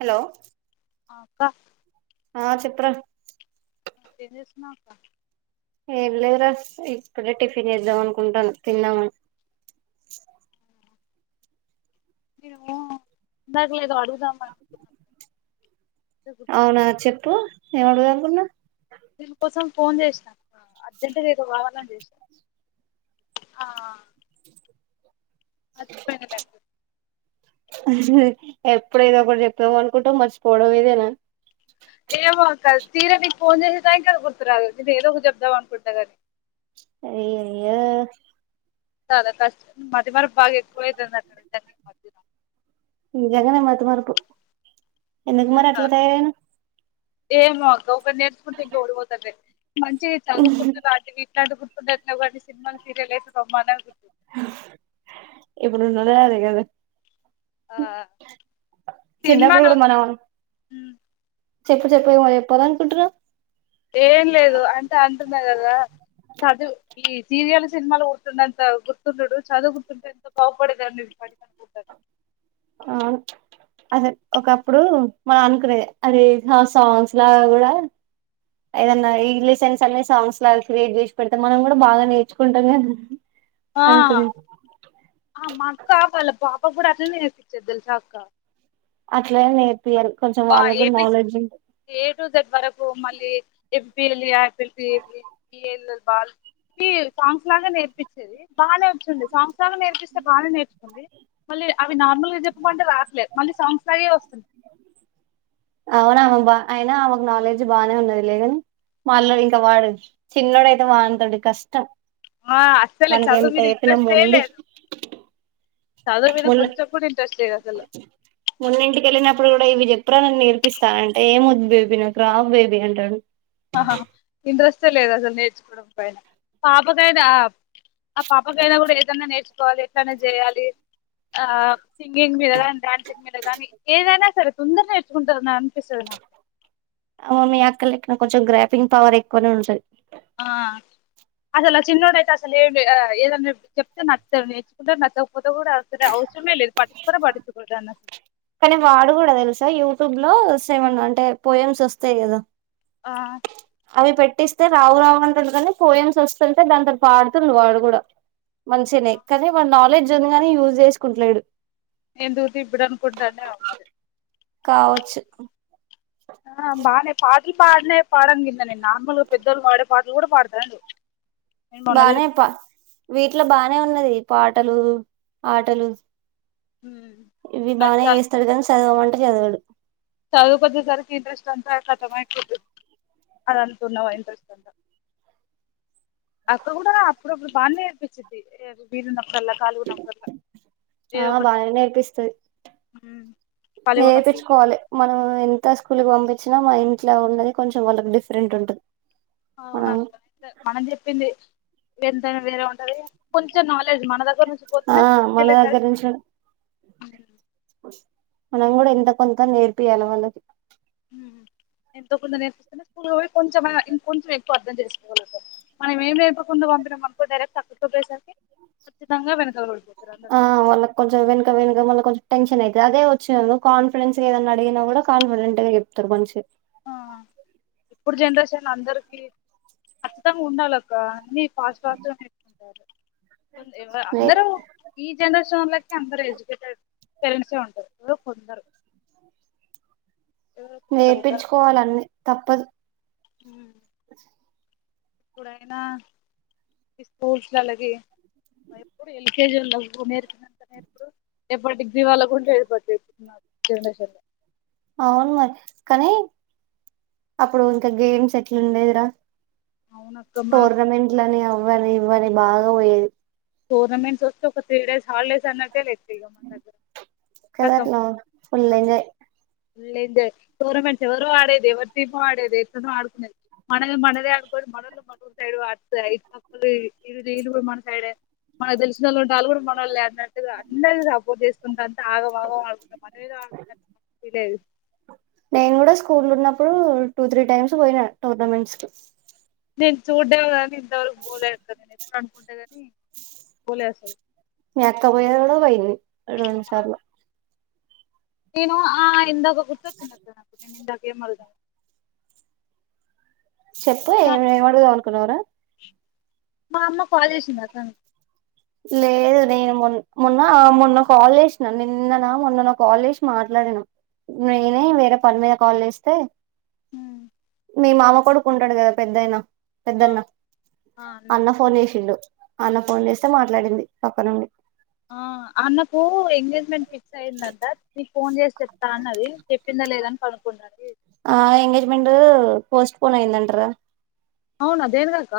Hello ఆ అక్క ఆ చెప్పురా ఏం చేస్తున్నావ్ అక్క ఏం లేదురా ఇప్పుడే టిఫిన్ చేద్దాం అనుకుంటాన తిందామని నేనేమో ఇందాకల ఏదో అడుగు అవునా గుర్తురాట్లే చెప్పు ఏం అడుగుతా అనుకున్నవ్ దీనికోసం ఫోన్ చేసినా అక్కా అర్జెంట్గా ఏదో కావాలని చేసినా మర్చి పోయిన దాని అహ్ ఎప్పుడు ఏదో ఒకటి చెప్తాము అనుకుంటాం మర్చిపోవడం ఇదేనా ఏమో అక్క తీర నీక్ ఫోన్ చేసే టైమ్కి అది గుర్తురాదు నేను ఏదో ఒక చెప్దాం అనుకుంట గనీ అయ్యయో చాలా కష్ట మతి మరుపు బాగా ఎక్కువౌతుంది అక్కా నిజంగానే మత్ మరుపు ఎందుకు మరి నిజంగా అట్లా తయారైనావు ఏమో అక్క ఒకటి నేర్చకుంటే ఇంకోటి పోతున్నాయి మంచి చదువుకుంట అంటివి ఇట్లాంటివి గుర్తుండట్లేవు సినిమాలు, సీరియల్ అయితే బ్రహ్మాండంగా గుర్ ఇప్పుడు [inaudible] ఆ చిన్నప్పుడు సినిమాలు గుడా మనం ఉమ్, చెప్పు చిన్నప్పుడు చెప్పు ఏమో చెప్పాలన్ ఇట్రా చెప్తున్న కదా చదువు ఈ సీరియల్ సినిమాలు గుర్తుండంత గుర్తుండుడు చదువు గుర్తుంటే ఎంత బాగుపడేదాన్ని మీరు పసికట్టింటారా ఆ అదే ఒకప్పుడూ మనం అనుకునేది అది సాంగ్స్ లా కూడా ఏదన్నా ఇంగ్లీష్ లా చదివే అనే సాంగ్స్ లాగా క్రియేట్ చేసి పెడితే మనం కూడా బాగా నేర్చుకుంటాం కదా ఆ అవి కొని ఆ మా అక్క వాళ్ళ పాప కూడా అట్లనే నేర్పిచ్చేది తెలుసా అక్క అట్లా నేర్ బా ఏ బిస్ ఏ టు జెడ్ వరకు మళ్ళీ పిల్లి apple B A L L ball ఈ సాంగ్స్ లాగా నేర్పించేది బానేర్చుకుంది సంవత్సరాలు నేర్పిస్తే బాగా నేర్చుకుంది మళ్ళి య అవి నార్మల్ గ చెప్పంటే రాట్లేదు మళ్లీ సాంగ్స్ లాగే వస్ అవునబబ అయిన ఆమెకు నాలెడ్జ్ బానే ఉన్నది లే గానీ ఆ వాళ్ళు దింకా వాడరు చిన్నోడయితే వానితోటి కష్టం ఆ అస్సలు వానికి చదువు ఎంత మీద చెప్పినా ఇంట్రెస్టే లే పోన్లే మొన్నె ఇంటికెళ్ళినప్పుడు కూడా ఇవే చెప్పింది ఎప్పుడన్న నేర్పిస్తారంటే ఏం వద్దు నాకు రావు బేబీ అనీ అంటాడు ఆహా ఇంట్రెస్టే లేదు అసలు నేర్చుకోవడం పైన పాపకైతె ఆ పాపకైనా కూడా ఏదైనా నేర్చుకోవాలి ఎట్లనా చేయాలి ఆ సింగింగ్ మీద గాని డాన్సింగ్ మీద గానీ ఏదైనా సరే తొందర నేర్చుకుంటారు నా అనిపిస్తుంది నాకు అ మీ అక్క లెక్కన కొంచెం గ్రాఫింగ్ పవర్ ఎక్కువనే ఉంటది ఆ అసలు ఆ చిన్నోడు అయితే అసలు ఏ ఏదన్నా చెప్తే నచ్చడు నేర్చుకుంటారు నచ్చకపోతే కూడా అసర అవసరమే లేదు పట్టు కూడ పట్టించుకోడు అని అసలు కానీ వాడు కూడా తెలుసా యూట్యూబ్ లో సెవెన్ ఉంటాయి పోయమ్స్ వస్తాయి కదా ఆ అవి పెట్టిస్తే రావు రావు అంటుది కానీ పోయమ్స్ వస్తుంటే దాని తొ పాడుతుంది వాడు కూడా మంచిగానే కానీ వాడు నాలెడ్జ్ ఉంది కాగాని యూజ్ చేసుకుంటలేడు ఎందుర్ది ఇప్పుడు అనుకుంటన్ననే అ మరి కావొచ్చు ఆ బానె ఫాల్ ఈ పాటనే పాడంగిని నిన్న అంగులో పెద్దోళ్ళు పాడే పాటలు కూడా పాడతా బానే ప వీట్లో బానే ఉన్నది పాటలూ ఆటలు ఇవి అది బానే వేస్తాడు కానీ చదవమంట అ చదవడు చదువు కోద్దేసరికి ఇంట్రెస్ట్ అంతా ఖతం అయిపోద్ది అది అనుకున్నావా ఇంట్రెస్ట్ అంత అక్క కూడా అప్పుడప్పుడు బానె నేర్పించిద్ది వీలున్న ఆ ఒకటి బాగానే నేర్పిస్తుది ఖాళీగా ఉన్నప్పుడు నేర్పిచ్చుకోవాలి మనం ఎంత స్కూల్కి పంపించినా మా ఇంట్లో ఉన్నది కొంచెం వాళ్ళకి డిఫరెంట్ ఉంటది మనం అవునక్క [inaudible] మనం చెప్పింది ఎంతైనా వేరే ఉంటది కొంచెం నాలెడ్జ్ మన దగ్ ఆ మన దగ్గర నుంచి మనం కూడా ఎంతో కొంత నే [unintelligible] ఊహూ ఎంతోకొంత నేర్పిస్తున్నా కొంచెమ ఇంకంచెం ఎక్కువ అర్థం చేసుకోగలుగుతాం మనం ఏం లేకోకుండా పంపినం అనుకో డైరెక్ట్ తక్క చెప్పేసరికి ఖచ్చితంగా వినకాల [inaudible] ఆ వాళ్ళ కొంచం వెనక వెనుక మళ్ళ కొంచెం టెన్షన్ అయి అదే వచ్చి [unintelligible] కాన్ఫిడెన్స్ గా ఏదైన్నా అడిగినా కూడా కాన్ఫిడెంట్ గా చెప్తారు మంచి అందరితో ఇప్పుడు జనరేషన్ ల అందరికీ ఖచ్చితంగా ఉండాలక్క నీ అందరు ఈ జనరేషన్ వాళ్లకి అందరూ ఎడ్యుకేటెడ్ తెలిసే ఉంటంది ఇంక కొందరు ఎవరో కొందరు నేర్పించుకోవాలన్నీ తప్పదు ఉమ్ ఇప్పుడైనా స్కూల్స్ అలాగే ఎప్పుడు ఎల్కేజీ [unintelligible] రేప్పటికి జీవాల గుంటే [inaudible] జనరేషన్ లో అవును మరి కానీ అప్పుడు ఇంకా గేమ్స్ ఎట్లుండేదిరా అవునక్క మన టోర్నమెంట్ లని అవ [unintelligible] బాగా పోయేది టోర్నమెంట్ వస్తే ఒక త్రీ డేస్ హాలిడేస్ అన్నట్టే లే కదట్ల ఫుల్ ఎంజాయ్ లేదు లే టోర్నమెంట్స్ ఎవరో ఆడేది ఎవరి టీం ఆడేది ఎట్టనో ఆడుకునేది మనది మనదే అనుకోని మనలు మనరు సైడ్ ఆడుతు ఇ వీలు కూడా మన సైడే మనకు తెలిసినోళ్ళుంటే ఒళ్ళు కూడా మనోళ్లే [unintelligible] అందరి సపోర్ట్ చేసుకుంట ఆగమాగం [inaudible] మనమేదో ఆడుతున్నట్టు [inaudible] లేదు నేను కూడా స్కూల్ ఉన్నప్పుడు టూ త్రీ టైమ్స్ పోయిన టోర్నమెంట్స్ కి నేను చూడ్డాం కాని త వరకు పోలే అక్క [inaudible] [unintelligible] మీ అక్క పోయింది కూడా పోయింది రెండుసార్లు నేను ఆ ఇంతక్ [unintelligible] ఏమి మళ్ల చెప్పు ఏ ఏమడుగుదాం అనుకున్నావ్ రా మా అమ్మ కాల్ చేసింది వద్దని లేదు నేను మొ మొన్ మొన్న కాల్ చేసి మొన్న కాల్ చేసిన నిన్న నా మొన్న నో కాల్ చేసి మాట్లాడినా నేనే వేరే పని మీద కాల్ చేస్తే ఉ మీ మామ కొడుకు ఉంటాడు కదా పెద్దయినా ఆ పెద్దన్న అన్న ఫోన్ చేసిండు అన్న ఫోన్ చేస్ మాట్లాడింది పక్కనోళ్ళు ఆ అన్నకు ఎంగేజ్మెంట్ ఫిక్స్ అయ్యిందంట ఫోన్ చేసి చెప్తా అని అన్నది చెప్పిందా లేదా అని కనుకున్నది ఆ ఎంగేజ్మెంట్ పోస్ట్ పోన్ అయ్యిందంట రా అవునా దేనికి అక్క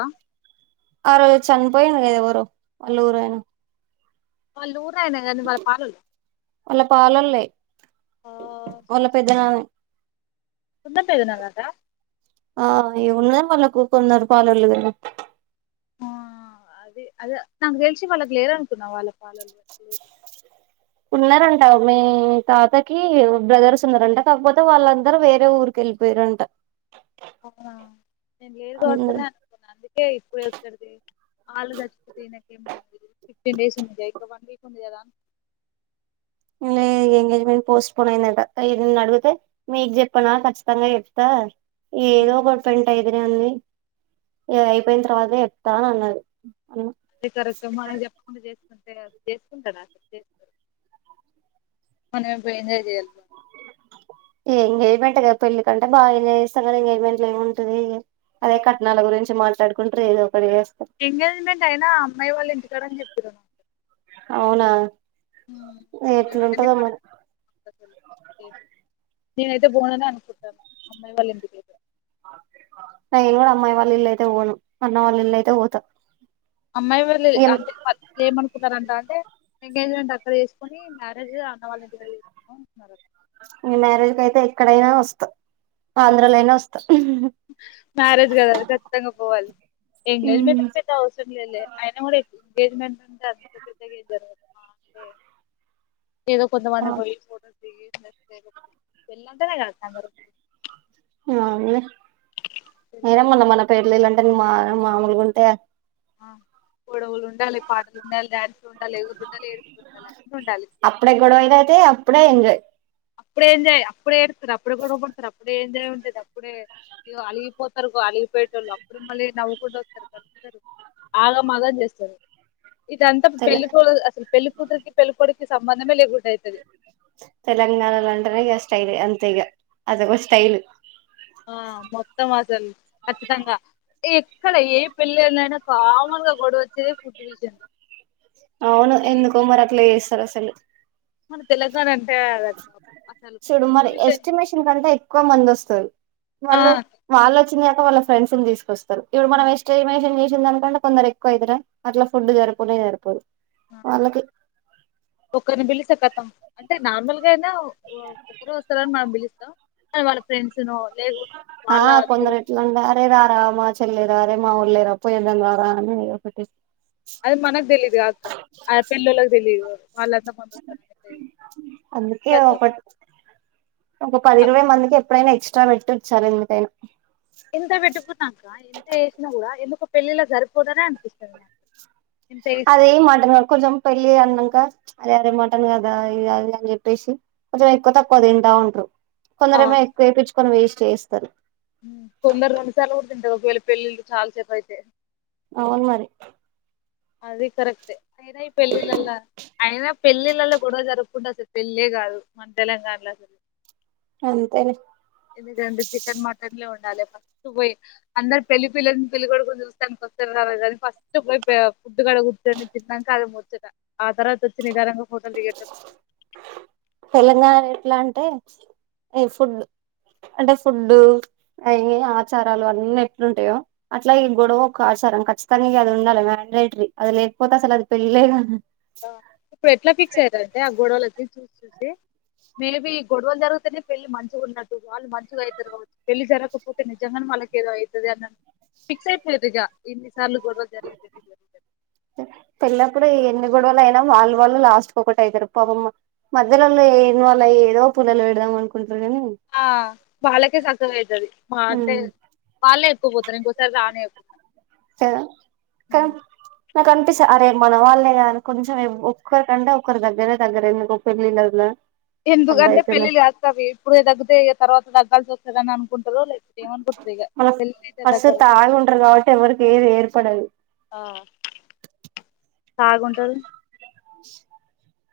ఆ రోజు చనిపోయింది కద ఎవరో వాళ్ళ ఊరు అయినా వాళ్లు ఊరు ఆయన మన పాల్లోలు వాళ్ల పాలోల్లే వాళ్ల పెద్దనాన్నే ఉత్త పెద్దనాన్న నా ఆ ఇ ఉన్నద వాళ్ళకు కొందరు పాలోలది ఏమో ఆ అది అదే నాకు తెలిసి వాళ్ళకి లేరనుకున్నా వాళ్ళ పాలోల్లు ఉన్నారంట మీ తాతకి బ్రదర్స్ ఉన్నారంట కాకపోతే వాళ్ళందరూ వేరే ఊరికి వెళ్ళిపోయిరంట అవునా నేను లేదు అందరు కావచ్చనే అనుకున్నాను అందుకే ఇప్పుడే ఒక్కడిది వాళ్ళు చచ్చిపోతే ఈయనకి ఏమైంది ఫిఫ్టీన్ డేస్ ఉంది క ఇకా వన్ వీక్ ఉంది కదా లే ఎంగేజ్మెంట్ పోస్ట్పోన్ అయిందట ఇ నన్ను అడిగితే మీకు చెప్పనా ఖచ్చితంగా చెప్తా ఏదో ఒక పెంటయ్ ఈడుంది అయిపోయిన తర్వాతే చెప్తా అని అన్నది అన్న అదే కరెక్టే మనకి చెప్పకుండా చే అంటే చేసుకుంటరా అసలు చేస్తారు మనం అప్పుడు ఎంజాయ్ చేయాలి పోయింటి కదా పెళ్లి కంటే బా ఎంజాయ్ చేస్తావు కదా ఎంగేజ్మెంట్లో ఏం ఉంటది. అదే కట్నాల గురించి మాట్లాడుకుంటరు ఏదో ఒకటి చేస్తారు దిర అవునా ఉ అమ్మాయి ఎట్లుంటదో వాళ్ళింటికి మరి మనకి నేనైతే పొననే అనుకుంటన్నా అమ్మాయి వాళ్ళ ఇంటికైతే నేను కూడా అమ్మాయి వాళ్ళ ఇల్లయితే పోను అన్న వాళ్ళు ఇల్లు అయితే పోతా అమ్మాయి వాళ్ళ ఇ అంటే ఏమనుకున్నారంట అంటే ఎంగేజ్మెంట్ అక్కడ చేసుకుని మ్యారేజ్ అన్నవాళ్ళ ఇంటి దగ్గర చేసుకుందాం అన్నారంట మీ మ్యారేజ్ కయితే ఎక్కడైనా వస్తా ఆంధ్రాలైనా వస్తా మ్యారేజ్ కది ఖచ్చితంగా పోవాలి ఎంగేజ్మెంట్ కు పెద్ద అవసరం లేదులే అయన కూడా ఎంగేజ్మెంట్ అంటే అంత పెద్దగెమ్ జరుగుదు మా అంటే ఏదో కొంతమపోయి పోటో పెళ్లంటేనే కదా అక్క అందరూ అవునులే నేనే మొన్న పెళ్ళికి మన పేర్లు ఇళ్ళంటే మా మాములుగుంటే ఆ గొడవులు ఉండాలి పాటలు ఉండాలి డ్యాన్సులు ఉండాలి ఎగురుడుండాలి ఏడుపులు ఉండాలి అన్ని ఉండాలి అప్పుడే గొడవలు అయితే అప్పుడే ఎంజాయ్ అప్పుడే ఎంజాయ్ అప్పుడే ఏడుత్తరు అప్పుడే గొడవపడతారు అప్పుడే ఎంజాయ్ ఉంటేది అప్పుడే ఇగ అలిగిపోతారు అలిగిపోయేట వాళ్ళు అప్పుడు మళ్ళీ నవ్వుకుంటూ వస్తారు కలుస్తారు ఆగమాగం చేస్తారు ఇదంతా తెల పెళ్ళికూ అసలు పెళ్లి కూతురికి పెళ్లికొడికి సంబధంలేకుండ్ తెలంగాణ అంటెనే ఇగ స్టైల్ అంతే ఇగ అదొక స్టైల్ ఆ మొత్తం అసలు ఖచ్చితంగా ఎక్కడ ఏ పెళ్ళనైనా కామ గా గొడవ వచ్చేదే ఫుడ్ విషయం ల అవును ఎందుకుమరట్ల చేస్ రసలు మన తెలంగాన చెడు మరి విషయం ఎస్టిమేషన్ కంటే ఎక్ క్కువ మందొస్తరు ఆ వాళ్ళు వాళ్లొచ్చిందే గాక వాళ్ళ ఫెండ్స్ తీసుకొస్తా ఇప్పుడు మన హ్మ్. ఎశ్టిమేషన్ కంటే కొందరు ఎక్కువ అవుతుార అట్లా ఫుడ్ జరిపులే సరిపోదు వాళ్ళకి ఒక్కరిని మిలి సా తే కతం అంటే నార్మల్ గా అయినా ఒకక్కరు వస్తారని మనం పిలుస్తాం అ వాళ్ళ ఫ్రెండ్స్ నో ఆ కొందరెట్లాడుండరే రా ఆ మా చెల్లేరారే మా ఉళ్ళరు పోవదడం దారా అనిటి అది మనకు తెలీదు అక్క ఆ పిల్లలకి తెలిదు వాళ్ళంతా మందు వస్తారు అందుకే తె ఒకటి ఒక పది ఇరవై మందికి ఎప్పుడైనా ఎక్స్ట్రా పెట్టి ఇచ్చారు ఎందుకైనా ఎంత పెట్టుకుతాక ఎంత వేసినా కూడా ఎందుకు పెళ్ళిలా సరిపోదనే అనిపిస్తుంది నాకు ఎంత చేసినా అదే కూడా మాటంగా కొంచెం పెళ్ళి అన్నాంక అరే అరే మటన్ కదా ఇ అది అని చెప్పేసి కొంచెం ఎక్కువ తక్కువ తింటా ఉంటారు కొందరేమో ఎకువేపిచ్చ కొని వేస్ట్ చేస్తారు కొందంద స ఉఊర్తంట త వెళ్ళ పెళ్లిిళు చాల సేపు అయితే అవునుమరి అది కరెక్ట్ే అయినా ఈ పెళ్ళిళ్ళలో అయినా పెళ్ళిళ్ళలో కూడా జరుపుకుంటే అసలు పెళ్ళ కాదు మన తెలంగాణలో అసలు అంతేలే ఎందు ర చికెన్ మటన్ లే ఉండాలి ఫస్ట్ పోయి అందరు పెళ్లి పిల్లని పెళ్ళలిికడుకని చూస్తానికి వస్తారు రాలేదు అది ఫస్ట్ పోయి గుుట్టు కడగుర్ట్టని తిన్నాక అది ముచ్చట ఆ తర్వాత వచ్చి నిదానంగా హోటల్ దిగేట ఉంటు తెలంగాణ ఎట్లా అంటే ఈ ఫుడ్ అంటే ఫుడ్డు అవి ఆచారాలు అన్నీ ఎట్లుంటాయో అట్లా ఈ గొడవ ఒక ఆచారం ఖచ్చితంగా అది ఉండాలి మ్యాండేటరీ అది లేకపోతే అసలు అది పెళ్ళలే క ఇప్పుడు ఎట్లా ఫిక్స్ అయ్యారంటే ఆ గోడవలచ్చి చూసి చూసి మేబీ గొడవలు జరుగుతేనే పెళ్లి మంచిగా ఉండదు వాళ్ళు మంచిగా అవుతారు కావచ్చు పెళ్లి జరగకపోతే నిజంగా మళ్ళ ఎదో అయితది అన్నా ఫిక్స్ అయిపొది ఇగ ఎనిస్ చలు గొడవ జరిగి జరి జరి జరి గొడవలఅయినా వాళ్ళు వాళ్ళు లాట్ ఒకటి అవుతారు పాపమ్ మధ్యలో ఏ వాళ్ళు ఏదో పల్లలు పెడదాం అనుకుంట ఆ వాళ్ళకే సక్కవ అవుతుది మా అంటే వాళ్ళే ఎక్కువ పోతారు ఇంకోసారి రానే ఎక్కు కదా నాకు అనిపిస్తంది అరే మన వాళ్ళ కానీ కొంచెం ఒక్కరికంటే ఒకరి దగ్గరే దగ్గర ఎందుకు ఒక పెళ్ళిళ ఎందుక అంటే పెళ్ళిళ్ కాస్తవి ఇప్పుడు తగ్తే తర్వాత తగ్గాల్సి వంది ా అనుకుంట మన ఫస్ట్ దగ్గర తాగి ఉంటరు కాబట్టి ఎవరికి ఏది ఏర్పడదు తాగుంటారు ష్